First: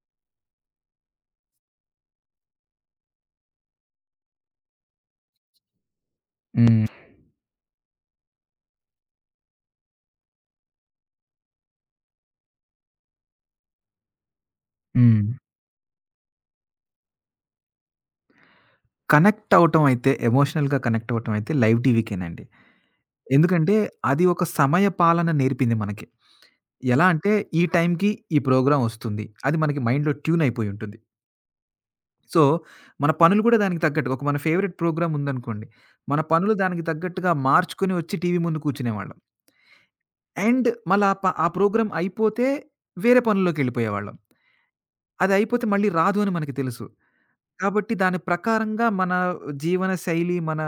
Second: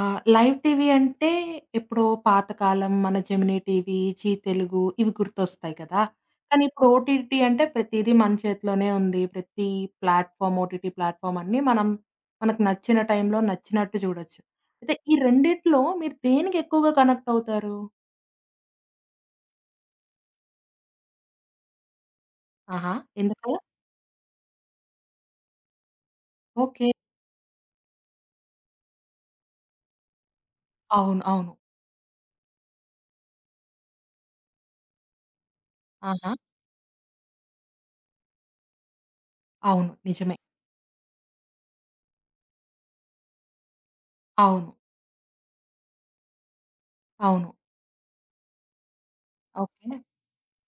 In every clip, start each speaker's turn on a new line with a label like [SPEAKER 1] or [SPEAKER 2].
[SPEAKER 1] ఆ! Live TV అంటే ఎప్పుడో పాతకాలం మన జెమినీ టీవీ, జీ తెలుగు ఇవి గుర్తొస్తాయి కదా! కానీ
[SPEAKER 2] హ్మ్.
[SPEAKER 1] ఇప్పుడు ఓటీటీ అంటే ప్రతీదీ మన చేతిలోనే ఉంది. ప్రతి ప్లాట్‌ఫార్మ్ ఓటీటీ ప్లాట్‌ఫార్మ్ అన్నీ మనం మనకు నచ్చిన టైంలో నచ్చినట్టు చూడొచ్చు. అయితే ఈ
[SPEAKER 2] హ్మ్.
[SPEAKER 1] రెండిట్లో మీరు దేనికి ఎక్కువగా కనెక్ట్ అవుతారు?
[SPEAKER 2] కనెక్ట్ అవ్వటం అయితే ఎమోషనల్‌గా కనెక్ట్ అవ్వటం అయితే లైవ్ టీవీకేనండి.
[SPEAKER 1] ఆహా! ఎందుకలా?
[SPEAKER 2] ఎందుకంటే అది ఒక సమయ పాలన నేర్పింది మనకి.
[SPEAKER 1] ఓకే.
[SPEAKER 2] ఎలా అంటే ఈ టైంకి ఈ ప్రోగ్రామ్ ఒస్తుంది. అది మనకి మైండ్‌లో ట్యూన్ అయిపోయి ఉంటుంది.
[SPEAKER 1] అవును. అవును.
[SPEAKER 2] సో, మన పనులు కూడా దానికి తగ్గట్టుగా ఒక మన ఫేవరెట్ ప్రోగ్రామ్ ఉందనుకోండి. మన
[SPEAKER 1] ఆహా!
[SPEAKER 2] పనులు దానికి తగ్గట్టుగా మార్చుకొని వచ్చి టీవీ ముందు కూర్చునేవాళ్ళం.
[SPEAKER 1] అవును. నిజమే.
[SPEAKER 2] అండ్ మళ్ళా ఆ ప్రోగ్రామ్ అయిపోతే వేరే పనుల్లోకెళ్ళిపోయేవాళ్ళం.
[SPEAKER 1] అవును.
[SPEAKER 2] అది అయిపోతే మళ్ళీ రాదు అని మనకి తెలుసు.
[SPEAKER 1] అవును.
[SPEAKER 2] కాబట్టి దాని ప్రకారంగా మన జీవన
[SPEAKER 1] ఓకే.
[SPEAKER 2] శైలి, మన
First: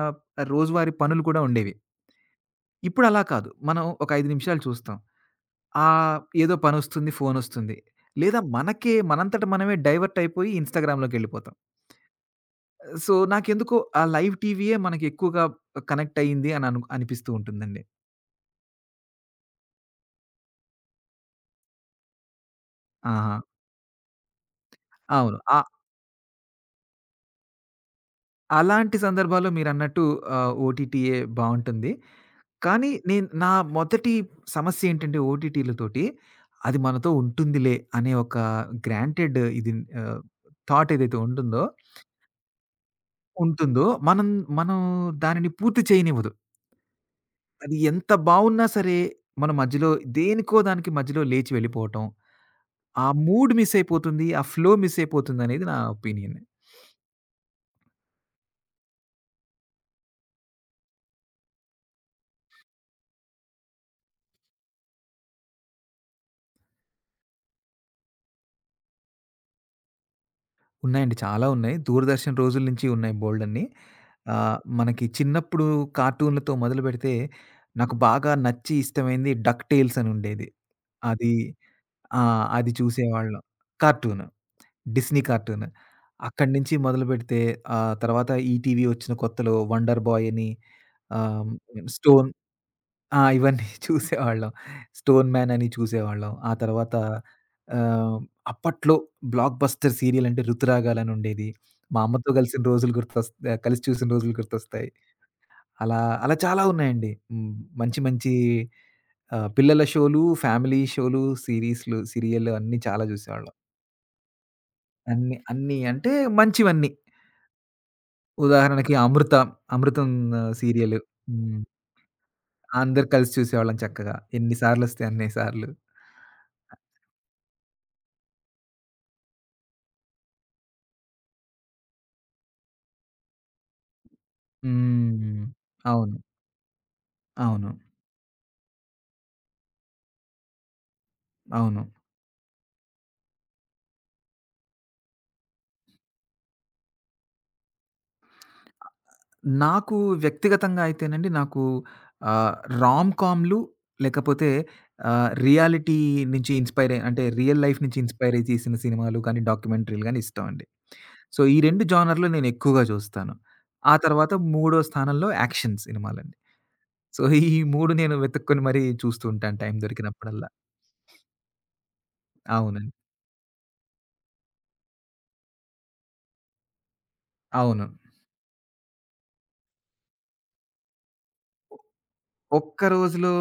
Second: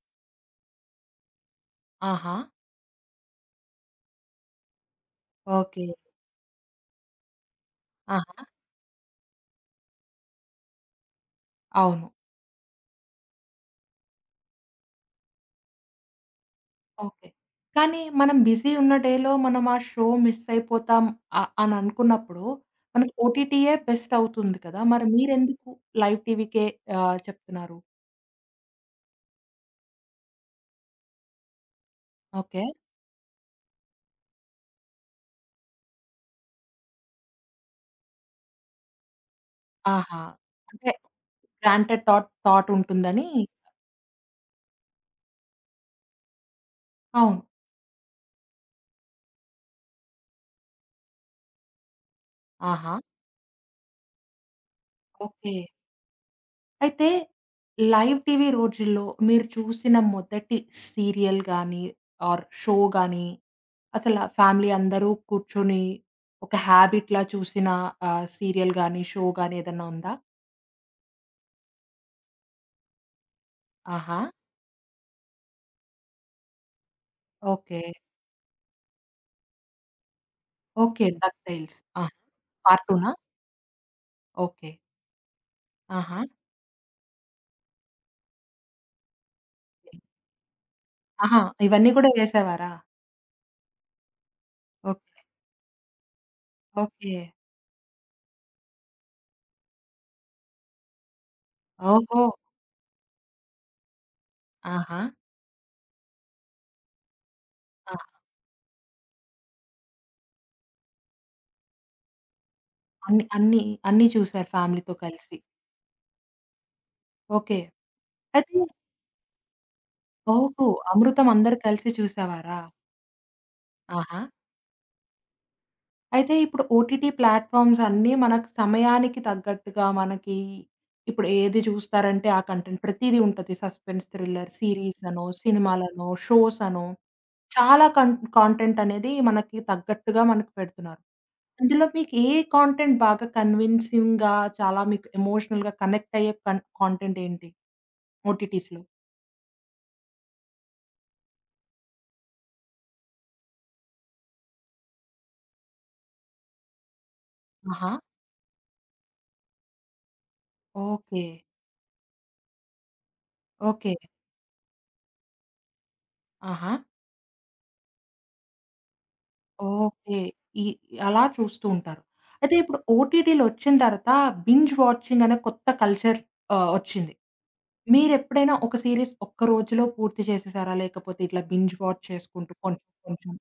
[SPEAKER 2] రోజువారీ పనులు కూడా ఉండేవి.
[SPEAKER 1] ఆహా!
[SPEAKER 2] ఇప్పుడు అలా కాదు. మనం ఒక 5 నిమిషాలు చూస్తాం.
[SPEAKER 1] ఓకే.
[SPEAKER 2] ఏదో పనొస్తుంది, ఫోనొస్తుంది. లేదా
[SPEAKER 1] ఆహా!
[SPEAKER 2] మనకే మనంతట మనమే డైవర్ట్ అయిపోయి ఇన్‌స్టాగ్రామ్‌లోకెళ్ళిపోతాం.
[SPEAKER 1] అవును.
[SPEAKER 2] సో, నాకెందుకో ఆ లైవ్ టీవీయే మనకెక్కువగా కనెక్ట్ అయింది అని
[SPEAKER 1] ఓకే.
[SPEAKER 2] అనిపిస్తూ ఉంటుందండి.
[SPEAKER 1] కానీ మనం బిజీ ఉన్న డేలో మనం ఆ షో మిస్ అయిపోతాం అని అనుకున్నప్పుడు మనకి
[SPEAKER 2] ఆహా!
[SPEAKER 1] ఓటీటీయే బెస్ట్ అవుతుంది కదా! మరి
[SPEAKER 2] అవును.
[SPEAKER 1] మీరెందుకు లైవ్ టీవీకే చెప్తున్నారు?
[SPEAKER 2] అలాంటి సందర్భాల్లో మీరన్నట్టు ఓటీటీయే బావుంటుంది.
[SPEAKER 1] ఓకే.
[SPEAKER 2] కానీ నేను నా మొదటి సమస్యేంటంటే ఓటీటీలతోటి, అది మనతో ఉంటుందిలే అనే ఒక గ్రాంటెడ్ ఇది ఆహ్,
[SPEAKER 1] ఆహా! అంటే
[SPEAKER 2] థాట్ ఏదైతే ఉంటుందో
[SPEAKER 1] గ్రాంటెడ్ థాట్ థాట్ ఉంటుందని
[SPEAKER 2] ఉంటుందో మనం మనం దానిని పూర్తి చేయనివ్వదు.
[SPEAKER 1] అవును.
[SPEAKER 2] అది ఎంత బావున్నా సరే, మన మధ్యలో దేనికో దానికి మధ్యలో లేచి వెళ్ళిపోవటం,
[SPEAKER 1] ఆహా!
[SPEAKER 2] ఆ మూడ్ మిస్ అయిపోతుంది. ఆ ఫ్లో మిస్
[SPEAKER 1] ఓకే.
[SPEAKER 2] అయిపోతుందనేది నా ఒపీనియన్.
[SPEAKER 1] అయితే లైవ్ టీవీ రోజుల్లో మీరు చూసిన మొదటి సీరియల్ గాని ఆర్ షో గాని అసల ఫ్యామిలీ అందరూ కూర్చొని ఒక హ్యాబిట్‌లా చూసిన సీరియల్ గాని, షో గాని ఏదన్నా ఉందా?
[SPEAKER 2] ఉన్నాయండి. చాలా ఉన్నాయి. 'దూరదర్శన్' రోజుల నుంచి ఉన్నాయి బోలెడన్ని.
[SPEAKER 1] ఆహా!
[SPEAKER 2] మనకి చిన్నప్పుడు కార్టూన్‌లతో మొదలుపెడితే
[SPEAKER 1] ఓకే.
[SPEAKER 2] నాకు బాగా నచ్చి ఇష్టమైంది 'డక్ టేల్స్' అని ఉండేది.
[SPEAKER 1] ఓకే.
[SPEAKER 2] అది
[SPEAKER 1] 'డక్ టైల్స్' ఆ!
[SPEAKER 2] ఆ! అది
[SPEAKER 1] పార్ట్ 2నా?
[SPEAKER 2] చూసేవాళ్ళం. కార్టూన్.
[SPEAKER 1] ఓకే.
[SPEAKER 2] Disney cartoon.
[SPEAKER 1] ఆహా!
[SPEAKER 2] అక్కడి నుంచి మొదలుపెడితే తర్వాత ఈటీవీ వచ్చిన కొత్తలో 'వండర్ బాయ్' అని
[SPEAKER 1] ఆహా!
[SPEAKER 2] ఆహ్,
[SPEAKER 1] ఇవన్నీ కూడా
[SPEAKER 2] 'స్టోన్'
[SPEAKER 1] వేసేవారా?
[SPEAKER 2] ఆ! ఇవన్నీ చూసేవాళ్ళం.
[SPEAKER 1] ఓకే.
[SPEAKER 2] 'స్టోన్ మ్యాన్' అని చూసేవాళ్ళం. ఆ తర్వాత
[SPEAKER 1] ఓకే.
[SPEAKER 2] ఆహ్, అప్పట్లో బ్లాక్ బస్టర్ సీరియల్ అంటే 'ఋతురాగాలు' అని ఉండేది. మా
[SPEAKER 1] ఓహో!
[SPEAKER 2] అమ్మతో కలిసిన రోజులు కలిసి చూసిన రోజులు గుర్తొస్తాయి.
[SPEAKER 1] ఆహా!
[SPEAKER 2] అలా అలా చాలా ఉన్నాయండి. హ్మ్. మంచి
[SPEAKER 1] ఆ!
[SPEAKER 2] మంచి పిల్లల షోలు, ఫ్యామిలీ షోలు, సిరీస్‌లు, సీరియల్లు అన్నీ చాలా
[SPEAKER 1] అన్ని
[SPEAKER 2] చూసేవాళ్ళం.
[SPEAKER 1] అన్ని అన్నీ చూసారు ఫ్యామిలీతో
[SPEAKER 2] అన్ని
[SPEAKER 1] కలిసి.
[SPEAKER 2] అన్నీ అంటే మంచివన్నీ.
[SPEAKER 1] ఓకే. అయితే
[SPEAKER 2] ఉదాహరణకి 'అమృతం'
[SPEAKER 1] ఓహో!
[SPEAKER 2] సీరియల్.
[SPEAKER 1] అమృతం అందరూ
[SPEAKER 2] హ్మ్.
[SPEAKER 1] కలిసి చూసేవారా?
[SPEAKER 2] అందరూ కలిసి చూసేవాళ్ళం చక్కగా.
[SPEAKER 1] ఆహా!
[SPEAKER 2] ఎన్ని సార్లొస్తే అన్ని సార్లు.
[SPEAKER 1] అయితే ఇప్పుడు ఓటీటీ ప్లాట్‌ఫార్మ్స్ అన్నీ మనకు సమయానికి తగ్గట్టుగా మనకి ఇప్పుడు ఏది చూస్తారంటే ఆ కంటెంట్ ప్రతీదీ ఉంటది. సస్పెన్స్, థ్రిల్లర్, సీరీస్ అనో,
[SPEAKER 2] హ్మ్.
[SPEAKER 1] సినిమాలనో,
[SPEAKER 2] అవును.
[SPEAKER 1] షోస్ అనో
[SPEAKER 2] అవును.
[SPEAKER 1] చాలా కాంటెంట్ అనేది మనకి తగ్గట్టుగా మనకు పెడుతున్నారు.
[SPEAKER 2] అవును.
[SPEAKER 1] అందులో మీకు ఏ కాంటెంట్ బాగా కన్విన్సింగ్‌గా చాలా మీకు ఎమోషనల్‌గా కనెక్ట్ అయ్యే కాంటెంట్ ఏంటి? ఓటీటీస్‌లో.
[SPEAKER 2] నాకు వ్యక్తిగతంగా అయితేనండి నాకు ఆహ్, రామ్ కామ్‌లు లేకపోతే ఆహ్, రియాలిటీ నుంచి ఇన్‌స్పైర్ అయి అంటే రియల్ లైఫ్
[SPEAKER 1] ఆహా!
[SPEAKER 2] నుంచి ఇన్‌స్పైర్ అయ్యి తీసిన సినిమాలు కానీ, డాక్యుమెంటరీలు గాని ఇష్టం అండి.
[SPEAKER 1] ఓకే.
[SPEAKER 2] సో, ఈ 2 జోనర్‌లు నేను ఎక్కువగా చూస్తాను. ఆ
[SPEAKER 1] ఓకే.
[SPEAKER 2] తర్వాత మూడో స్థానంలో యాక్షన్ సినిమాలండి.
[SPEAKER 1] ఆహా!
[SPEAKER 2] సో, ఈ 3 నేను వెతుక్కొని మరీ చూస్తూ ఉంటాను టైం
[SPEAKER 1] ఓకే.
[SPEAKER 2] దొరికినప్పుడల్లా.
[SPEAKER 1] ఈ అలా చూస్తూ ఉంటారు. అయితే ఇప్పుడు
[SPEAKER 2] అవునండి.
[SPEAKER 1] ఓటీటీలొచ్చిన తర్వాత బింజ్ వాచింగ్ అనే కొత్త కల్చర్ వచ్చింది.
[SPEAKER 2] అవును.
[SPEAKER 1] మీరెప్పుడైనా ఒక సీరీస్ ఒక్క రోజులో పూర్తి చేసేసారా? లేకపోతే ఇట్లా బింజ్ వాచ్ చేసుకుంటూ
[SPEAKER 2] ఒక్క
[SPEAKER 1] కొంచెం కొంచెం
[SPEAKER 2] రోజులో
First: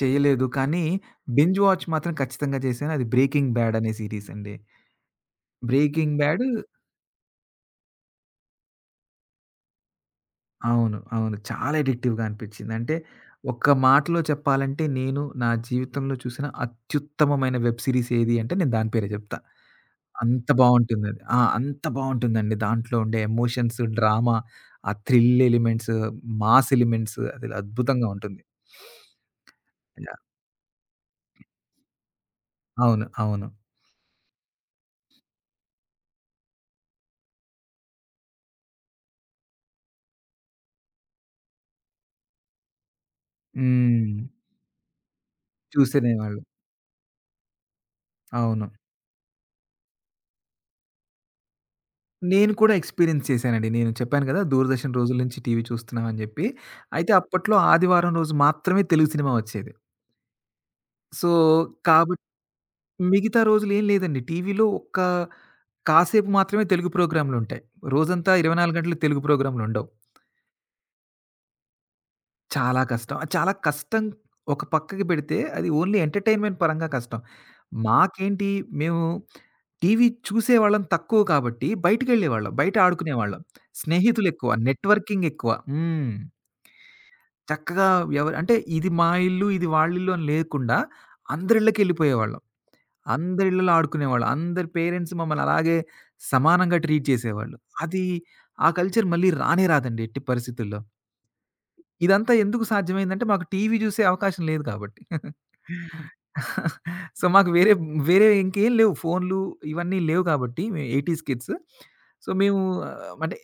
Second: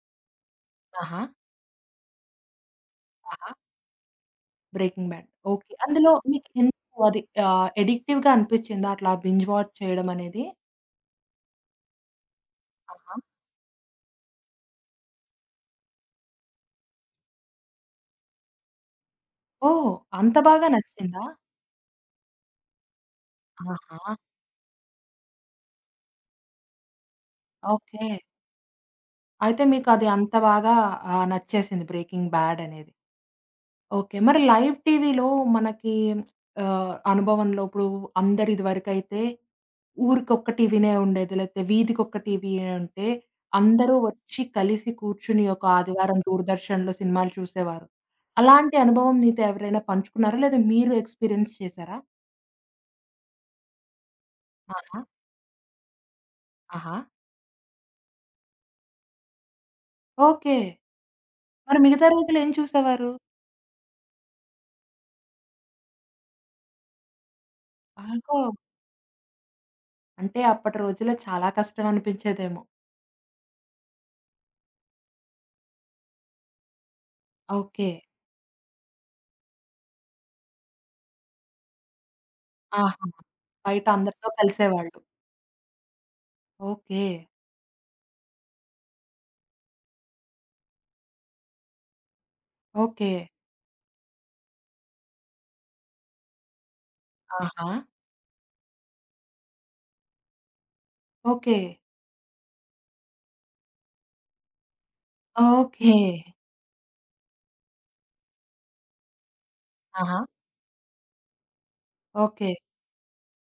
[SPEAKER 2] చేయలేదు. కానీ
[SPEAKER 1] ఆహా!
[SPEAKER 2] బింజ్ వాచ్ మాత్రం ఖచ్చితంగా చేశాను. అది
[SPEAKER 1] ఆహా!
[SPEAKER 2] 'బ్రేకింగ్ బ్యాడ్' అనే సీరీస్ అండి.
[SPEAKER 1] 'Breaking bad.' ఓకే. అందులో
[SPEAKER 2] 'బ్రేకింగ్ బ్యాడ్'
[SPEAKER 1] మీకు ఎందుకు అది అడిక్టివ్‌గా అనిపిచ్చిందా అట్లా బింజ్ వాచ్ చేయడం అనేది?
[SPEAKER 2] అవును. అవును. చాలా అడిక్టివ్‌గా అనిపించింది. అంటే
[SPEAKER 1] ఆహా!
[SPEAKER 2] ఒక్క మాటలో చెప్పాలంటే నేను నా జీవితంలో చూసిన అత్యుత్తమమైన వెబ్ సీరీస్ ఏది అంటే నేను దాని పేరే చెప్తా.
[SPEAKER 1] ఓహ్! అంత
[SPEAKER 2] అంత
[SPEAKER 1] బాగా
[SPEAKER 2] బావుంటుందది.
[SPEAKER 1] నచ్చిందా?
[SPEAKER 2] ఆ! అంత బావుంటుందండి. దాంట్లో ఉండే ఎమోషన్స్,
[SPEAKER 1] ఆహా!
[SPEAKER 2] డ్రామా, ఆ థ్రిల్ ఎలిమెంట్స్, మాస్ ఎలిమెంట్స్ అసలు అద్భుతంగా
[SPEAKER 1] ఓకే.
[SPEAKER 2] ఉంటుంది.
[SPEAKER 1] అయితే మీకు అది
[SPEAKER 2] యాహ్!
[SPEAKER 1] అంత బాగా నచ్చేసింది 'బ్రేకింగ్ బ్యాడ్' అనేది.
[SPEAKER 2] అవును. అవును.
[SPEAKER 1] ఓకే. మరి లైవ్ టీవీలో మనకి అనుభవంలో ఇప్పుడు అందరు ఇదివరకైతే ఊరికొక్క టీవీనే ఉండేది. లేతే వీధికొక్క టీవీయే ఉంటే అందరూ
[SPEAKER 2] హ్మ్.
[SPEAKER 1] వచ్చి కలిసి కూర్చుని ఒక ఆదివారం
[SPEAKER 2] చూసేనేవాళ్ళం.
[SPEAKER 1] దూరదర్శన్‌లో సినిమాలు చూసేవారు.
[SPEAKER 2] అవును.
[SPEAKER 1] అలాంటి అనుభవం మీతో ఎవరైనా పంచుకున్నారా? లేదా మీరు ఎక్స్‌పీరియన్స్ చేసారా?
[SPEAKER 2] నేను కూడా ఎక్స్‌పీరియన్స్ చేశానండి. నేను చెప్పాను కదా! దూరదర్శన్
[SPEAKER 1] ఆహా!
[SPEAKER 2] రోజుల నుంచి టీవీ చూస్తున్నాం అని జెప్పి.
[SPEAKER 1] ఆహా!
[SPEAKER 2] అయితే అప్పట్లో ఆదివారం రోజు మాత్రమే తెలుగు సినిమా వచ్చేది.
[SPEAKER 1] ఓకే.
[SPEAKER 2] సో,
[SPEAKER 1] మరి మిగతా
[SPEAKER 2] కాబట్టి
[SPEAKER 1] రోజులేం చూసేవారు?
[SPEAKER 2] మిగతా రోజులు ఏం లేదండి. టీవీలో ఒక్క కాసేపు మాత్రమే తెలుగు ప్రోగ్రామ్‌లుంటాయి. రోజంతా
[SPEAKER 1] ఆహో!
[SPEAKER 2] 24 గంటలు తెలుగు ప్రోగ్రామ్‌లుండవు.
[SPEAKER 1] అంటే అప్పటి రోజుల్లో చాలా కష్టం అనిపించేదేమో.
[SPEAKER 2] చాలా కష్టం. అది చాలా కష్టం ఒక పక్కకి పెడితే, అది ఓన్లీ ఎంటర్‌టైన్‌మెంట్ పరంగా కష్టం.
[SPEAKER 1] ఓకే.
[SPEAKER 2] మాకేంటి మేము టీవీ చూసేవాళ్ళం తక్కువ కాబట్టి బయటికెళ్ళేవాళ్ళం. బయట
[SPEAKER 1] ఆహా!
[SPEAKER 2] ఆడుకునేవాళ్ళం.
[SPEAKER 1] బయట అందరితో
[SPEAKER 2] స్నేహితులెక్కువ,
[SPEAKER 1] కలిసేవాళ్ళు.
[SPEAKER 2] నెట్వర్కింగ్ ఎక్కువ. హ్మ్.
[SPEAKER 1] ఓకే.
[SPEAKER 2] చక్కగా ఎవరు అంటే ఇది మా ఇల్లు, ఇది వాళ్ళిల్లు అని లేకుండా అందరిళ్ళకెళ్ళిపోయేవాళ్ళం.
[SPEAKER 1] ఓకే.
[SPEAKER 2] అందరిళ్ళలో ఆడుకునేవాళ్ళం. అందరి పేరెంట్స్ మమ్మల్ని అలాగే సమానంగా ట్రీట్ చేసేవాళ్ళు.
[SPEAKER 1] ఆహా!
[SPEAKER 2] అది ఆ కల్చర్ మళ్ళీ రానే రాదండి ఎట్టి పరిస్థితుల్లో.
[SPEAKER 1] ఓకే.
[SPEAKER 2] ఇదంతా ఎందుకు సాధ్యమైందంటే మాకు టీవీ జూసే అవకాశం లేదు కాబట్టి.
[SPEAKER 1] ఓకే.
[SPEAKER 2] సో, మాకు వేరే వేరే ఇంకేం లేవు. ఫోన్లు ఇవన్నీ
[SPEAKER 1] ఆహా!
[SPEAKER 2] లేవు కాబట్టి మేము 80స్ కిడ్స్. So,
[SPEAKER 1] okay.
[SPEAKER 2] మేము అంటే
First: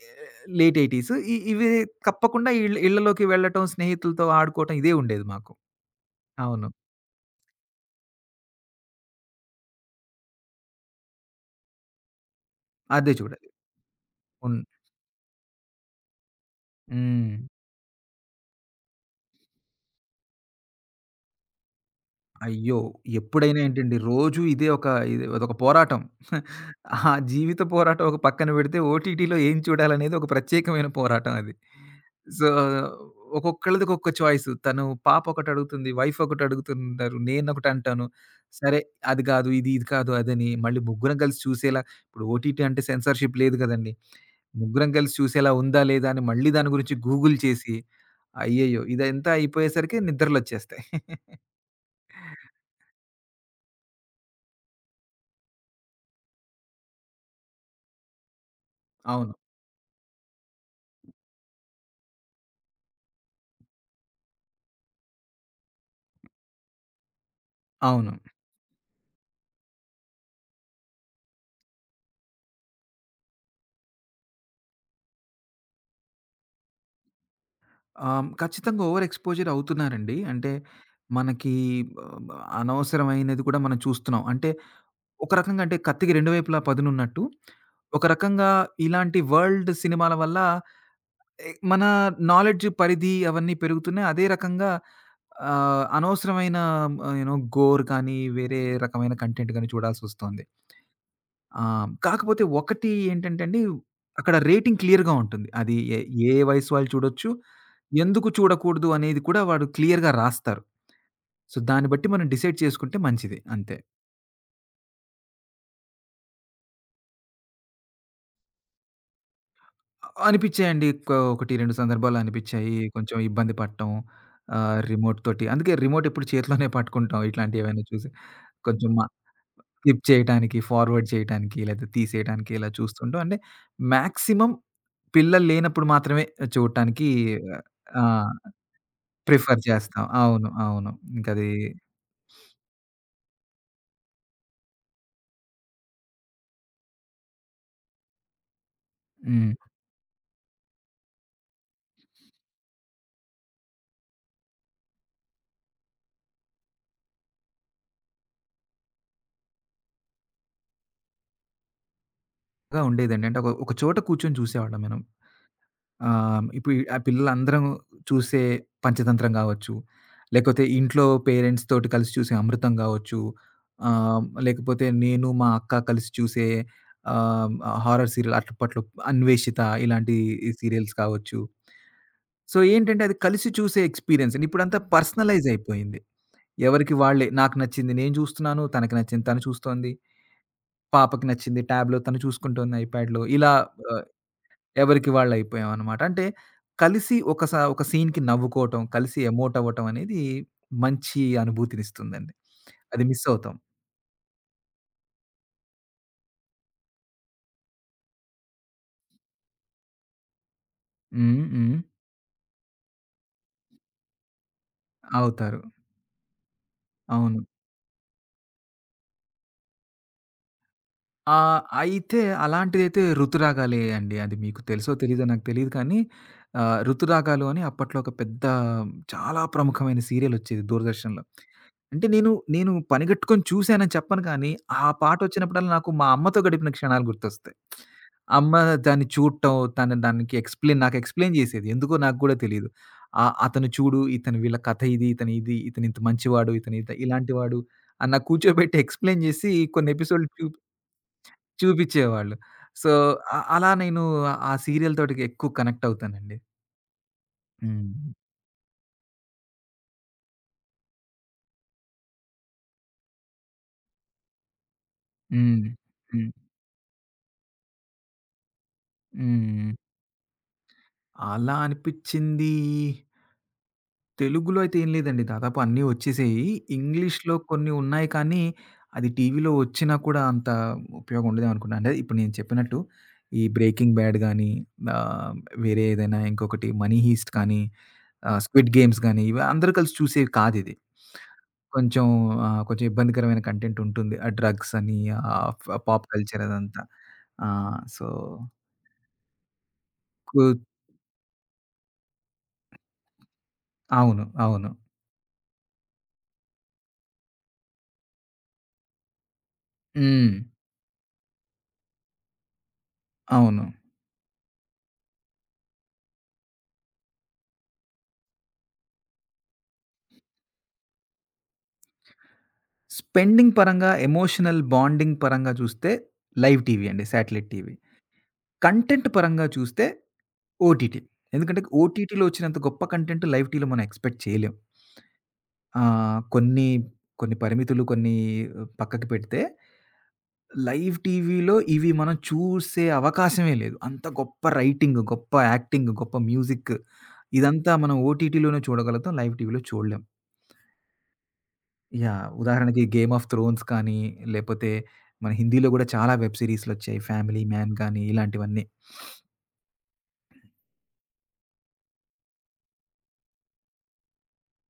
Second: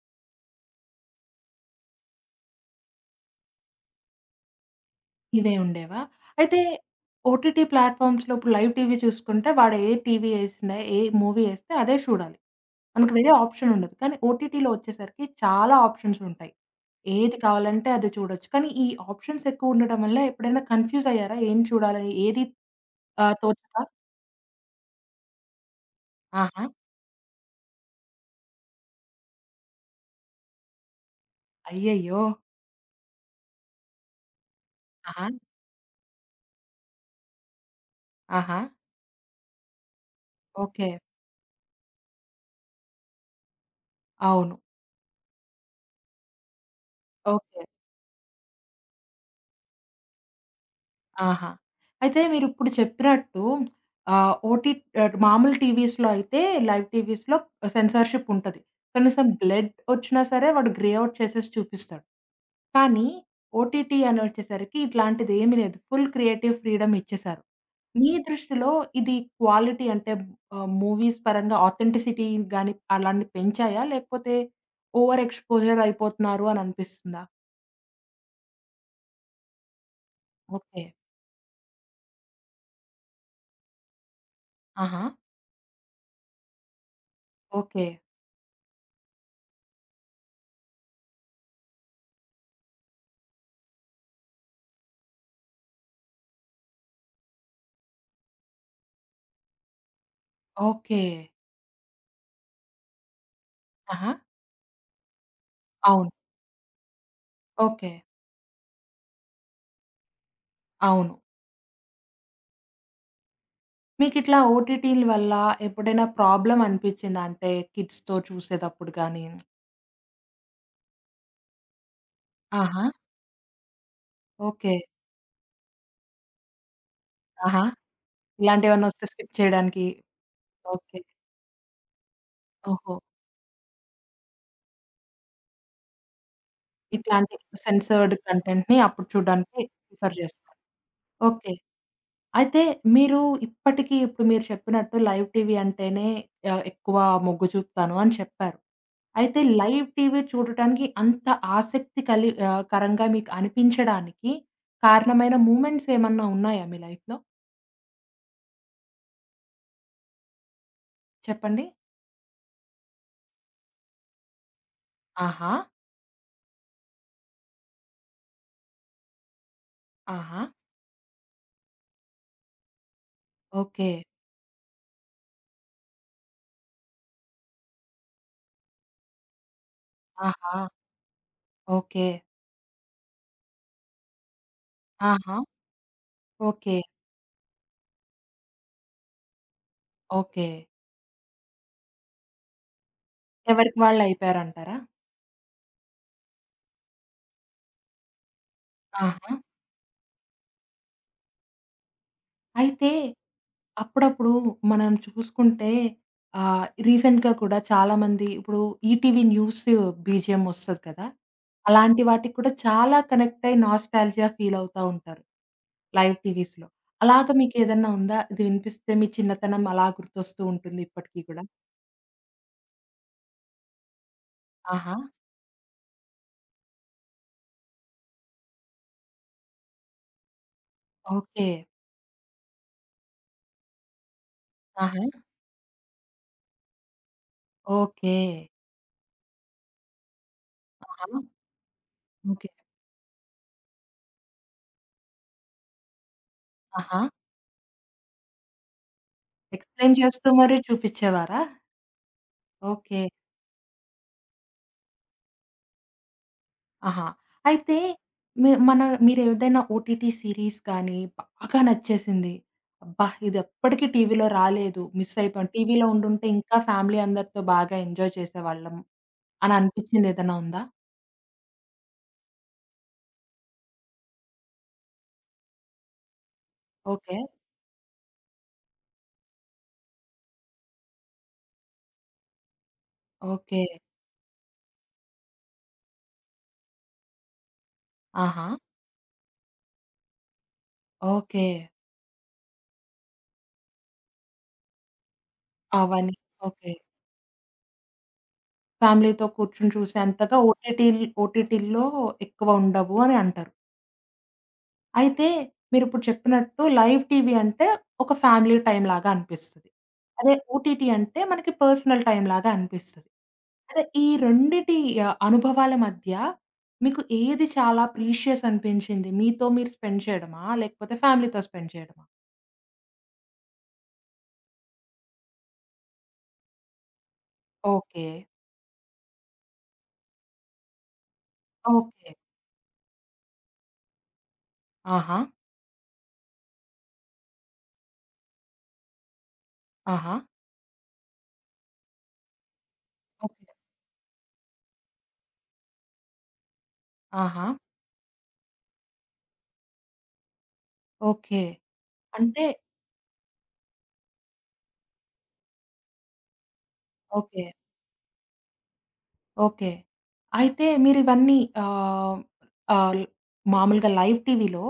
[SPEAKER 2] లేట్ 80స్ ఇవి తప్పకుండా ఇళ్ళలోకి వెళ్ళటం, స్నేహితులతో ఆడుకోవటం ఇదే ఉండేది మాకు.
[SPEAKER 1] ఇవే ఉండేవా? అయితే
[SPEAKER 2] అవును.
[SPEAKER 1] ఓటీటీ ప్లాట్‌ఫార్మ్స్‌లో ఇప్పుడు లైవ్ టీవీ చూసుకుంటే వాడు ఏ టీవీ ఏసిందా, ఏ మూవీ ఏస్తే అదే చూడాలి.
[SPEAKER 2] అదే
[SPEAKER 1] మనకు వేరే
[SPEAKER 2] చూడాలి.
[SPEAKER 1] ఆప్షన్ ఉండదు. కానీ
[SPEAKER 2] ఉన్
[SPEAKER 1] ఓటీటీలో వచ్చేసరికి చాలా ఆప్షన్స్ ఉంటాయి.
[SPEAKER 2] హ్మ్.
[SPEAKER 1] ఏది కావాలంటే అది చూడొచ్చు. కానీ ఈ ఆప్షన్స్ ఎక్కువ ఉండడం వల్ల ఎప్పుడైనా కన్‌ఫ్యూజ్ అయ్యారా? ఏం చూడాలి? ఏది
[SPEAKER 2] అయ్యో! ఎప్పుడైనా
[SPEAKER 1] తోచక
[SPEAKER 2] ఏంటండి రోజు ఇదే ఒక అదొక పోరాటం.
[SPEAKER 1] ఆహా!
[SPEAKER 2] ఆ జీవిత పోరాటం ఒక పక్కన పెడితే ఓటీటీలో ఏం చూడాలనేది ఒక ప్రత్యేకమైన పోరాటం అది.
[SPEAKER 1] అయ్యయ్యో!
[SPEAKER 2] సో, ఒక్కొక్కళ్ళది ఒక్కొక్క చాయిస్. తను పాప
[SPEAKER 1] ఆహా!
[SPEAKER 2] ఒకటడుగుతుంది. వైఫ్ ఒకటడుగుతుంటారు. నేనొకటంటాను.
[SPEAKER 1] ఆహా!
[SPEAKER 2] సరే అది కాదు, ఇది, ఇది కాదు అదని మళ్ళీ
[SPEAKER 1] ఓకే.
[SPEAKER 2] ముగ్గురం కలిసి చూసేలా ఇప్పుడు ఓటీటీ అంటే సెన్సార్‌షిప్ లేదు కదండీ.
[SPEAKER 1] అవును.
[SPEAKER 2] ముగ్గురం కలిసి చూసేలా ఉందా? లేదా? అని మళ్ళీ దాని గురించి గూగుల్
[SPEAKER 1] ఓకే.
[SPEAKER 2] చేసి అయ్యయ్యో! ఇదంతా అయిపోయేసరికి నిద్రలొచ్చేస్తాయి.
[SPEAKER 1] ఆహా! అయితే మీరిప్పుడు చెప్పినట్టు ఆహ్, ఓటీ మామూలు టీవీస్‌లో అయితే లైవ్ టీవీస్‌లో సెన్సార్‌షిప్ ఉంటది. కనీసం
[SPEAKER 2] అవును.
[SPEAKER 1] బ్లడ్ ఒచ్చినా సరే వాడు గ్రే ఔట్ చేసేసి చూపిస్తాడు. కానీ ఓటీటీ అని వచ్చేసరికి ఇట్లాంటిదేమీ లేదు. ఫుల్ క్రియేటివ్ ఫ్రీడమ్ ఇచ్చేశారు. మీ
[SPEAKER 2] అవును.
[SPEAKER 1] దృష్టిలో ఇది క్వాలిటీ అంటే మూవీస్ పరంగా ఆథెంటిసిటీ గాని అలాంటివి పెంచాయా? లేకపోతే ఓవర్ ఎక్స్‌పోజర్ అయిపోతున్నారు అని అనిపిస్తుందా?
[SPEAKER 2] ఖచ్చితంగా ఓవర్ ఎక్స్‌పోజర్ అవుతున్నారండి. అంటే
[SPEAKER 1] ఓకే.
[SPEAKER 2] మనకి ఆహ్, అనవసరమైనది కూడా మనం చూస్తున్నాం. అంటే
[SPEAKER 1] ఆహా!
[SPEAKER 2] ఒక రకంగా అంటే కత్తికి రెండు వైపులా పదునున్నట్టు,
[SPEAKER 1] ఓకే.
[SPEAKER 2] ఒక రకంగా ఇలాంటి వరల్డ్ సినిమాల వల్ల మన నాలెడ్జ్ పరిధి అవన్నీ పెరుగుతున్నాయి. అదే రకంగా అనవసరమైన యూ నో గోర్ కానీ, వేరే రకమైన కంటెంట్ గాని చూడాల్సొస్తోంది.
[SPEAKER 1] ఓకే.
[SPEAKER 2] ఆ! కాకపోతే ఒకటి ఏంటంటే అండి,
[SPEAKER 1] ఆహా!
[SPEAKER 2] అక్కడ రేటింగ్ క్లియర్‌గా ఉంటుంది. అది ఏ
[SPEAKER 1] అవును.
[SPEAKER 2] ఏ వయసు వాళ్ళు చూడొచ్చు.
[SPEAKER 1] ఓకే.
[SPEAKER 2] ఎందుకు చూడకూడదు అనేది కూడా వాడు క్లియర్‌గా రాస్తారు.
[SPEAKER 1] అవును.
[SPEAKER 2] సో, దాన్ని బట్టి మనం డిసైడ్ చేసుకుంటే మంచిది అంతే.
[SPEAKER 1] మీకిట్లా ఓటీటీల వల్ల ఎప్పుడైనా ప్రాబ్లమ్ అనిపిచ్చిందా? అంటే కిడ్స్‌తో చూసేతప్పుడు గానీ
[SPEAKER 2] అనిపిచ్చాయండి. ఒక 1, 2 సందర్భాలు అనిపిచ్చాయి.
[SPEAKER 1] ఆహా!
[SPEAKER 2] కొంచెం ఇబ్బంది పడటం.
[SPEAKER 1] ఓకే.
[SPEAKER 2] రిమోట్ తోటి అందుకే రిమోట్ ఎప్పుడు చేతిలోనే పట్టుకుంటాం ఇట్లాంటివి
[SPEAKER 1] ఆహా!
[SPEAKER 2] ఏవైనా చూసి. కొంచెం
[SPEAKER 1] ఇలాంటివేవన్నొస్తే స్కిప్ చేయడానికి.
[SPEAKER 2] స్కిప్ చేయటానికి,
[SPEAKER 1] ఓకే.
[SPEAKER 2] ఫార్వర్డ్ చేయటానికి, లేతే తీసేయటానికి ఇలా
[SPEAKER 1] ఓహో!
[SPEAKER 2] చూస్తుంటాం. అంటే మాక్సిమం పిల్లలు లేనప్పుడు మాత్రమే చూడటానికి
[SPEAKER 1] ఇట్లాంటి
[SPEAKER 2] ఆ!
[SPEAKER 1] సెన్సర్డ్ కంటెంట్‌ని అప్పుడు
[SPEAKER 2] ప్రిఫర్
[SPEAKER 1] చూడడానికి
[SPEAKER 2] చేస్తాం.
[SPEAKER 1] ప్రిఫర్
[SPEAKER 2] అవును.
[SPEAKER 1] జేస్తారు.
[SPEAKER 2] అవును. ఇంకది
[SPEAKER 1] ఓకే. అయితే మీరు ఇప్పటికి ఇప్పుడు మీరు చెప్పినట్టు లైవ్ టీవీ అంటేనే ఎక్కువ మొగ్గు చూపుతాను అని చెప్పారు. అయితే
[SPEAKER 2] హ్మ్.
[SPEAKER 1] లైవ్ టీవీ చూడటానికి అంత ఆసక్తి కరంగా మీకు అనిపించడానికి కారణమైన మూమెంట్స్ ఏమన్నా ఉన్నాయా మీ లైఫ్‌లో? చెప్పండి.
[SPEAKER 2] గా ఉండేదండి. అంటే ఒక ఒక చోట కూర్చొని చూసేవాళ్ళం మనం.
[SPEAKER 1] ఆహా!
[SPEAKER 2] ఇప్పుడు ఆ పిల్లలందరం చూసే పంచతంత్రం గావచ్చు,
[SPEAKER 1] ఆహా!
[SPEAKER 2] లేకపోతే ఇంట్లో పేరెంట్స్ తోటి కలిసి చూసే అమృతం గావచ్చు,
[SPEAKER 1] ఓకే.
[SPEAKER 2] లేకపోతే నేను మా అక్క కలిసి చూసే ఆహ్, హారర్ సీరియల్ అప్పట్లో 'అన్వేషిత' ఇలాంటి ఈ
[SPEAKER 1] ఆహా!
[SPEAKER 2] సీరియల్స్ కావచ్చు.
[SPEAKER 1] ఓకే.
[SPEAKER 2] సో, ఏంటంటే అది కలిసి చూసే ఎక్స్‌పీరియన్స్ అండి. ఇప్పుడంతా
[SPEAKER 1] ఆహా!
[SPEAKER 2] పర్సనలైజ్ అయిపోయింది.
[SPEAKER 1] ఓకే.
[SPEAKER 2] ఎవరికి వాళ్ళే నాకు నచ్చింది నేను చూస్తున్నాను, తనకి నచ్చింది తను చూస్తోంది,
[SPEAKER 1] ఓకే.
[SPEAKER 2] పాపకి నచ్చింది ట్యాబ్‌లో తను చూసుకుంటోంది ఐప్యాడ్‌లో ఇలా
[SPEAKER 1] ఎవరికి వాళ్ళు
[SPEAKER 2] ఆహ్
[SPEAKER 1] అయిపోయారంటారా?
[SPEAKER 2] ఎవరికి వాళ్ళయిపోయాం అనమాట. అంటే కలిసి ఒక సీన్‌కి నవ్వుకోవటం, కలిసి
[SPEAKER 1] ఆహా!
[SPEAKER 2] ఎమోట్ అవ్వటం అనేది మంచి అనుభూతినిస్తుందండి.
[SPEAKER 1] అయితే
[SPEAKER 2] అది మిస్ అవుతాం.
[SPEAKER 1] అప్పుడప్పుడు మనం చూసుకుంటే రీసెంట్‌గా కూడా చాలామంది ఇప్పుడు ఈటీవీ న్యూస్ బీజీఎం ఒస్తది కదా!
[SPEAKER 2] హ్మ్. హ్మ్.
[SPEAKER 1] అలాంటి వాటికి కూడా చాలా కనెక్ట్ అయ్యి నాస్టాల్జియా ఫీల్ అవుతా ఉంటారు.
[SPEAKER 2] అవుతారు.
[SPEAKER 1] లైవ్ టీవీస్‌లో. అలాగ
[SPEAKER 2] అవును.
[SPEAKER 1] మీకేదన్నా ఉందా? ఇది వినిపిస్తే మీ చిన్నతనం అలా గుర్తొస్తూ ఉంటుంది ఇప్పటికి కూడా?
[SPEAKER 2] అయితే అలాంటిదైతే ఋతురాగాలే అండి. అది మీకు తెలుసో
[SPEAKER 1] ఆహా!
[SPEAKER 2] తెలీదో నాకు తెలీదు కానీ 'ఋతురాగాలు' అని అప్పట్లో ఒక పెద్ద చాలా ప్రముఖమైన సీరియల్ వచ్చేది దూరదర్శన్‌లో.
[SPEAKER 1] ఓకే.
[SPEAKER 2] అంటే నేను పనిగట్టుకొని చూసానని చెప్పను కానీ, ఆ
[SPEAKER 1] ఆహా!
[SPEAKER 2] పాటొచ్చినప్పుడల్లా నాకు మా అమ్మతో గడిపిన క్షణాలు గుర్తొస్తాయి.
[SPEAKER 1] ఓకే.
[SPEAKER 2] అమ్మ దాన్ని చూడటం, తను దానికి నాకు
[SPEAKER 1] ఆహా!
[SPEAKER 2] ఎక్స్‌ప్లెయిన్ జేసేది. ఎందుకో నాకు గూడా
[SPEAKER 1] ఓకే.
[SPEAKER 2] తెలీదు. అతను చూడు, ఇతను వీళ్ళ కథ ఇది, ఇతను ఇది, ఇతను ఇంత మంచివాడు, ఇతను ఇత
[SPEAKER 1] ఆహా!
[SPEAKER 2] ఇలాంటి వాడు అని నాకు కూర్చోబెట్టి ఎక్స్‌ప్లెయిన్ జేసి కొన్ని
[SPEAKER 1] ఎక్స్‌ప్లెయిన్ చేస్తూ
[SPEAKER 2] ఎపిసోడ్‌లు
[SPEAKER 1] మరి చూపిచ్చేవారా?
[SPEAKER 2] చూపిచ్చేవాళ్ళు. So,
[SPEAKER 1] okay.
[SPEAKER 2] అలా నేను ఆ సీరియల్ తోటి ఎక్కువ కనెక్ట్ అవుతానండి.
[SPEAKER 1] ఆహా! అయితే
[SPEAKER 2] హ్మ్.
[SPEAKER 1] మీ మన మీరేదైనా ఓటీటీ సీరీస్ కానీ బాగా నచ్చేసింది. అబ్బా! ఇదెప్పటికి టీవీలో రాలేదు. మిస్ అయిపోయాం.
[SPEAKER 2] హ్మ్.
[SPEAKER 1] టీవీలో ఉండుంటే
[SPEAKER 2] హ్మ్.
[SPEAKER 1] ఇంకా ఫ్యామిలీ అందరితో బాగా ఎంజాయ్ చేసేవాళ్ళం అని
[SPEAKER 2] హ్మ్.
[SPEAKER 1] అనిపించింది ఏదైనా ఉందా?
[SPEAKER 2] అలా అనిపిచ్చింది తెలుగులో అయితే ఏం లేదండి. దాదాపు అన్నీ వచ్చేసాయి.
[SPEAKER 1] ఓకే.
[SPEAKER 2] ఇంగ్లీష్‌లో కొన్ని ఉన్నాయి కానీ, అది టీవీలో వచ్చినా కూడా అంత ఉపయోగం ఉండదేమో అనుకున్నా. అంటే ఇప్పుడు నేను చెప్పినట్టు ఈ
[SPEAKER 1] ఓకే.
[SPEAKER 2] 'బ్రేకింగ్ బ్యాడ్' గాని, ఆహ్, వేరే ఏదైనా ఇంకొకటి 'మనీ హీస్ట్' కానీ,
[SPEAKER 1] ఆహా!
[SPEAKER 2] 'స్క్విడ్ గేమ్స్' గాని ఇవి అందరూ కలిసి చూసేవి కాదిది.
[SPEAKER 1] ఓకే.
[SPEAKER 2] కొంచెం కొంచెం ఇబ్బందికరమైన కంటెంట్ ఉంటుంది. ఆ డ్రగ్స్ అని, ఆహ్, ఫ్ పాప్
[SPEAKER 1] 'పవని'
[SPEAKER 2] కల్చర్
[SPEAKER 1] ఓకే.
[SPEAKER 2] అదంతా. ఆ! సో,
[SPEAKER 1] ఫ్యామిలీతో కూర్చొని చూసేంతగా
[SPEAKER 2] కు
[SPEAKER 1] ఓటీటీల్లో ఎక్కువ ఉండవు అని అంటారు.
[SPEAKER 2] అవును. అవును.
[SPEAKER 1] అయితే మీరిప్పుడు చెప్పినట్టు లైవ్ టీవీ అంటే ఒక ఫ్యామిలీ టైమ్ లాగా అనిపిస్తది.
[SPEAKER 2] హ్మ్.
[SPEAKER 1] అదే ఓటీటీ అంటే మనకి పర్సనల్ టైమ్ లాగా అనిపిస్తది.
[SPEAKER 2] అవును.
[SPEAKER 1] అదే ఈ రెండిటి అనుభవాల మధ్య మీకు ఏది చాలా ప్రీషియస్ అనిపించింది? మీతో మీరు స్పెండ్ చేయడమా? లేకపోతే ఫ్యామిలీతో స్పెండ్ చేయడమా?
[SPEAKER 2] స్పెండింగ్ పరంగా, ఎమోషనల్ బాండింగ్ పరంగా చూస్తే లైవ్ టీవీ అండి. Satellite TV.
[SPEAKER 1] ఓకే.
[SPEAKER 2] కంటెంట్ పరంగా చూస్తే ఓటీటీ. ఎందుకంటే
[SPEAKER 1] ఓకే.
[SPEAKER 2] ఓటీటీలో వచ్చినంత గొప్ప కంటెంట్ లైవ్ టీలో మనం ఎక్స్‌పెక్ట్ చేయలేం.
[SPEAKER 1] ఆహా!
[SPEAKER 2] కొన్ని, కొన్ని పరిమితులు కొన్ని ఆ, పక్కకి పెడితే
[SPEAKER 1] ఆహా!
[SPEAKER 2] లైవ్ టీవీలో ఇవి మనం చూసే
[SPEAKER 1] ఓకే.
[SPEAKER 2] అవకాశమే లేదు. అంత గొప్ప రైటింగ్, గొప్ప యాక్టింగ్, గొప్ప మ్యూజిక్
[SPEAKER 1] ఆహా!
[SPEAKER 2] ఇదంతా మనం ఓటీటీలోనే చూడగలుగుతాం. లైవ్ టీవీలో చూడలేం.
[SPEAKER 1] ఓకే.
[SPEAKER 2] యాహ్!
[SPEAKER 1] అంటే
[SPEAKER 2] ఉదాహరణకి 'గేమ్ ఆఫ్ థ్రోన్స్' కానీ, లేపోతే మన హిందీలో గూడా చాలా వెబ్ సీరీస్‌లొచ్చాయి. 'Family
[SPEAKER 1] okay.
[SPEAKER 2] మ్యాన్' గానీ, ఇలాంటివన్నీ.
[SPEAKER 1] ఓకే. అయితే మీరివన్నీ ఆహ్, ఆహ్, మామూలుగా లైవ్ టీవీలో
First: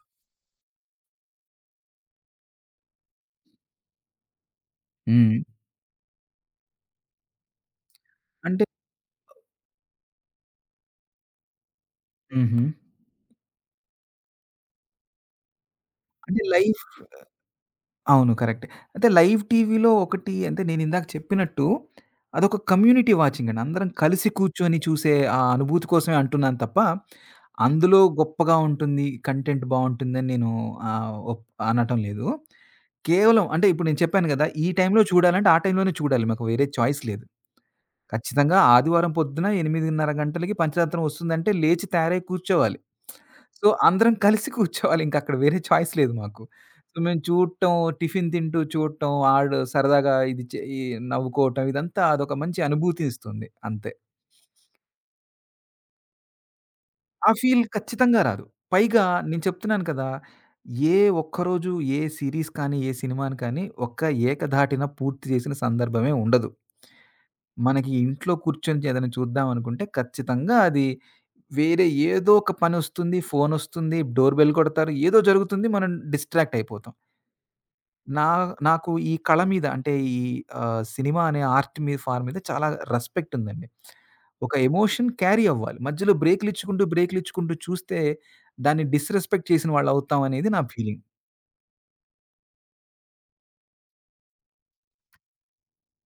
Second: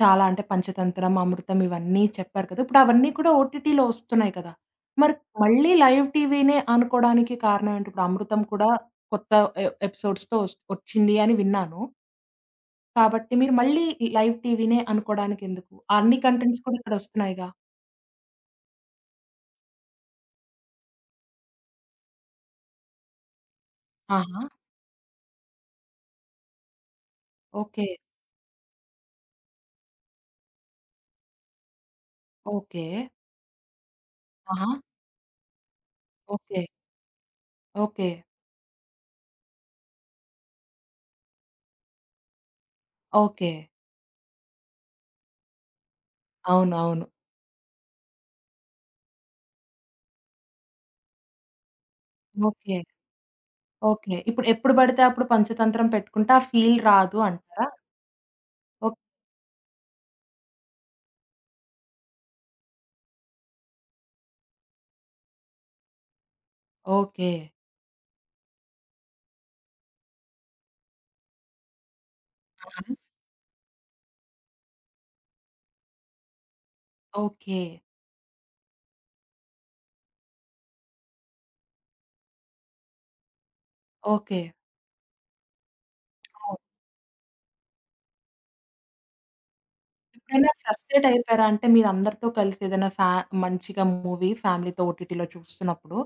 [SPEAKER 1] చాలా అంటే పంచతంత్రం, అమృతం ఇవన్నీ చెప్పారు కదా! ఇప్పుడు అవన్నీ కూడా ఓటీటీలో వస్తున్నాయి కదా! మరి
[SPEAKER 2] హ్మ్.
[SPEAKER 1] మళ్ళీ లైవ్ టీవీనే అనుకోడానికి కారణం ఏంటి? ఇప్పుడు అమృతం
[SPEAKER 2] అంటే
[SPEAKER 1] కూడా కొత్త ఎపిసోడ్స్‌తో వచ్చింది అని విన్నాను.
[SPEAKER 2] హుహు.
[SPEAKER 1] కాబట్టి మీరు మళ్ళీ లైవ్ టీవీనే అనుకోవడానికి ఎందుకు? అన్ని
[SPEAKER 2] అంటే
[SPEAKER 1] కంటెంట్స్ కూడా
[SPEAKER 2] లైఫ్
[SPEAKER 1] ఇక్కడ వస్తున్నాయిగా.
[SPEAKER 2] అవును. కరెక్టే. అయితే లైవ్ టీవీలో ఒకటి అంటే నేనిందాక చెప్పినట్టు అదొక కమ్యూనిటీ వాచింగండి. అందరం కలిసి
[SPEAKER 1] ఆహా!
[SPEAKER 2] కూర్చొని చూసే ఆ అనుభూతి కోసమే అంటున్నాను తప్ప,
[SPEAKER 1] ఓకే.
[SPEAKER 2] అందులో గొప్పగా ఉంటుంది, కంటెంట్ బావుంటుందని నేను ఆహ్, ఒప్ అనటం లేదు.
[SPEAKER 1] ఓకే.
[SPEAKER 2] కేవలం అంటే ఇప్పుడు నేను చెప్పాను గదా! ఈ
[SPEAKER 1] ఆహా!
[SPEAKER 2] టైంలో చూడాలంటే ఆ టైంలోనే చూడాలి. మాకు
[SPEAKER 1] ఓకే.
[SPEAKER 2] వేరే చాయిస్ లేదు.
[SPEAKER 1] ఓకే.
[SPEAKER 2] ఖచ్చితంగా ఆదివారం పొద్దున 8:30 గంటలకి పంచరాత్రం ఒస్తుందంటే లేచి తయారై కూర్చోవాలి.
[SPEAKER 1] ఓకే.
[SPEAKER 2] సో, అందరం కలిసి కూర్చోవాలి. ఇంకక్కడ వేరే చాయిస్ లేదు మాకు.
[SPEAKER 1] అవును. అవును.
[SPEAKER 2] మేము చూడటం, టిఫిన్ తింటూ చూడటం, ఆడు సరదాగా ఇది చే ఈ నవ్వుకోవటం ఇదంతా అదొక మంచి
[SPEAKER 1] ఓకే.
[SPEAKER 2] అనుభూతినిస్తుంది అంతే.
[SPEAKER 1] ఓకే. ఇప్పుడు ఎప్పుడు పడితే అప్పుడు పంచతంత్రం పెట్టుకుంటే ఆ ఫీల్ రాదు
[SPEAKER 2] ఆ ఫీల్
[SPEAKER 1] అంటారా?
[SPEAKER 2] ఖచ్చితంగా రాదు.
[SPEAKER 1] ఓక్
[SPEAKER 2] పైగా నేను చెప్తున్నాను కదా! ఏ ఒక్కరోజు ఏ సీరీస్ కానీ, ఏ సినిమాని కానీ ఒక్క ఏకధాటిన పూర్తి చేసిన సందర్భమే ఉండదు.
[SPEAKER 1] ఓకే.
[SPEAKER 2] మనకి ఇంట్లో కూర్చొని ఏదైనా చూద్దాం అనుకుంటే ఖచ్చితంగా అది వేరే ఏదో ఒక
[SPEAKER 1] ఆ!
[SPEAKER 2] పనొస్తుంది, ఫోనొస్తుంది, డోర్ బెల్ కొడతారు, ఏదో జరుగుతుంది. మనం డిస్ట్రాక్ట్ అయిపోతాం.
[SPEAKER 1] ఓకే.
[SPEAKER 2] నా నాకు ఈ కళ మీద అంటే ఈ సినిమా అనే ఆర్ట్ మీద ఫార్మ్ మీద చాలా రెస్పెక్ట్ ఉందండి.
[SPEAKER 1] ఓకే.
[SPEAKER 2] ఒక ఎమోషన్ క్యారీ అవ్వాలి. మధ్యలో
[SPEAKER 1] అవును.
[SPEAKER 2] బ్రేకులిచ్చుకుంటూ చూస్తే దాన్ని డిస్‌రెస్పెక్ట్ చేసిన వాళ్ళవుతాం అనేది
[SPEAKER 1] ఎప్పుడైనా
[SPEAKER 2] నా ఫీలింగ్.
[SPEAKER 1] ఫ్రస్ట్రేట్ అయిపోయారా? అంటే మీరందరితో కలిసి ఏదైనా మంచిగా మూవీ ఫ్యామిలీతో ఓటీటీలో చూస్తున్నప్పుడు,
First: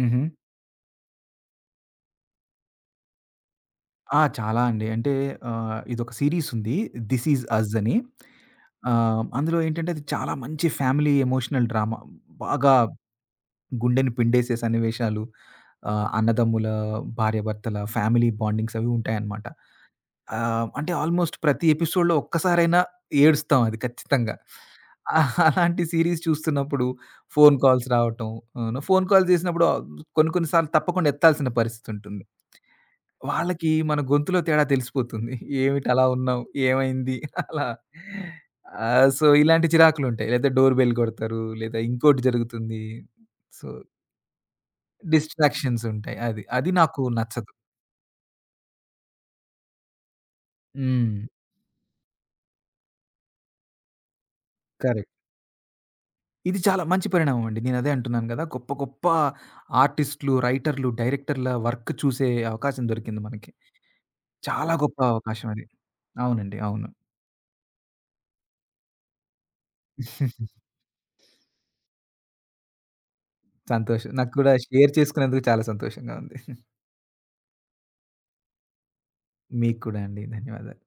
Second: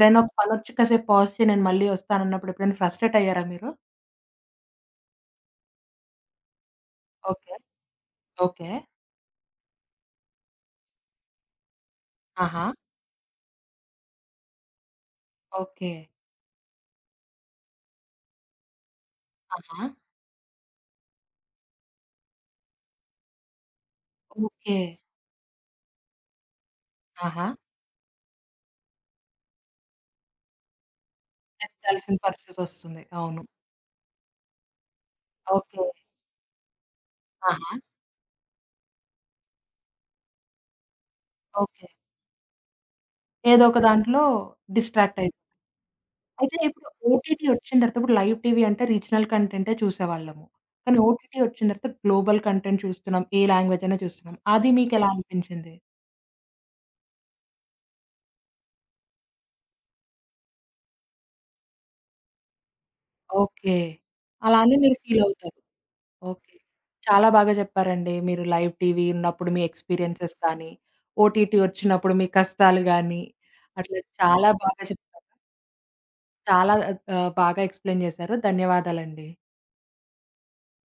[SPEAKER 2] హుహు.
[SPEAKER 1] ఒక పనొచ్చి కాసేపు పాజ్ చేయి నేను మళ్ళీ వస్తానన్నప్పుడు ఎప్పుడైనా ఫ్రస్ట్రేట్ అయ్యారా మీరు?
[SPEAKER 2] ఆ! చాలా అండి. అంటే ఇదొక సీరీస్ ఉంది. 'This is
[SPEAKER 1] okay.
[SPEAKER 2] అజ్' అని.
[SPEAKER 1] ఓకే.
[SPEAKER 2] అందులో ఏంటంటే అది చాలా మంచి ఫ్యామిలీ ఎమోషనల్ డ్రామా.
[SPEAKER 1] ఆహా!
[SPEAKER 2] బాగా గుండెని పిండేసే సన్నివేశాలు
[SPEAKER 1] ఓకే.
[SPEAKER 2] అన్నదమ్ముల, భార్యాభర్తల ఫ్యామిలీ బాండింగ్స్ అవి ఉంటాయన్నమాట.
[SPEAKER 1] ఆహా!
[SPEAKER 2] అంటే ఆల్‌మోస్ట్ ప్రతి ఎపిసోడ్‌లో ఒక్కసారైనా ఏడుస్తాం అది ఖచ్చితంగా.
[SPEAKER 1] ఓకే.
[SPEAKER 2] అలాంటి సీరీస్ చూస్తున్నప్పుడు
[SPEAKER 1] ఆహా!
[SPEAKER 2] ఫోన్ కాల్స్ రావటం, అవును. ఫోన్ కాల్స్ చేసినప్పుడు కొన్ని కొన్ని సార్లు తప్పకుండా ఎత్తాల్సిన పరిస్థితి
[SPEAKER 1] ఎత్తాల్సిన
[SPEAKER 2] ఉంటుంది.
[SPEAKER 1] పరిస్థితొస్తుంది. అవును.
[SPEAKER 2] వాళ్ళకి మన గొంతులో తేడా తెలిసిపోతుంది.
[SPEAKER 1] ఓకే.
[SPEAKER 2] ఏమిటి అలా ఉన్నావు? ఏమైంది? అలా.
[SPEAKER 1] ఆహా!
[SPEAKER 2] సో, ఇలాంటి చిరాకులుంటాయి. లేదా డోర్ బెల్ కొడతారు, లేదా
[SPEAKER 1] ఓకే.
[SPEAKER 2] ఇంకోటి జరుగుతుంది.
[SPEAKER 1] ఏదో
[SPEAKER 2] సో,
[SPEAKER 1] ఒక దాంట్లో డిస్ట్రాక్ట్
[SPEAKER 2] డిస్ట్రాక్షన్స్ ఉంటాయి. అది.
[SPEAKER 1] అయితే
[SPEAKER 2] అది
[SPEAKER 1] ఇప్పుడు
[SPEAKER 2] నాకు
[SPEAKER 1] ఓటీటీ
[SPEAKER 2] నచ్చదు.
[SPEAKER 1] వచ్చిన తర్వాత ఇప్పుడు లైవ్ టీవీ అంటే రీజనల్ కంటెంటే చూసేవాళ్ళము. కానీ
[SPEAKER 2] హ్మ్.
[SPEAKER 1] ఓటీటీ వచ్చిన తర్వాత గ్లోబల్ కంటెంట్ చూస్తున్నాం. ఏ లాంగ్వేజ్ అయినా చూస్తున్నాం. అది మీకెలా
[SPEAKER 2] కరెక్ట్.
[SPEAKER 1] అనిపించింది?
[SPEAKER 2] ఇది చాలా మంచి పరిణామం అండి. నేనదే అంటున్నాను గదా! గొప్ప, గొప్ప ఆర్టిస్ట్‌లు, రైటర్‌లు, డైరెక్టర్‌ల వర్క్ చూసే అవకాశం దొరికింది మనకి.
[SPEAKER 1] ఓకే. అలా
[SPEAKER 2] చాలా
[SPEAKER 1] అని మీరు
[SPEAKER 2] గొప్ప
[SPEAKER 1] ఫీల్
[SPEAKER 2] అవకాశం
[SPEAKER 1] అవుతారు.
[SPEAKER 2] అది.
[SPEAKER 1] ఓకే.
[SPEAKER 2] అవునండి. అవును.
[SPEAKER 1] చాలా బాగా చెప్పారండి. మీరు లైవ్ టీవీ ఉన్నప్పుడు మీ ఎక్స్‌పీరియన్సెస్ కానీ, ఓటీటీ వచ్చినప్పుడు మీ కష్టాలు గానీ, అట్లా
[SPEAKER 2] సంతోషం. నాకు
[SPEAKER 1] చాలా
[SPEAKER 2] కూడా
[SPEAKER 1] బాగా
[SPEAKER 2] షేర్
[SPEAKER 1] చెప్పారు.
[SPEAKER 2] చేసుకున్నందుకు చాలా సంతోషంగా ఉంది.
[SPEAKER 1] చాలా బాగా ఎక్స్‌ప్లెయిన్ చేశారు. ధన్యవాదాలండి.
[SPEAKER 2] మీకు కూడా అండి. ధన్యవాదాలు.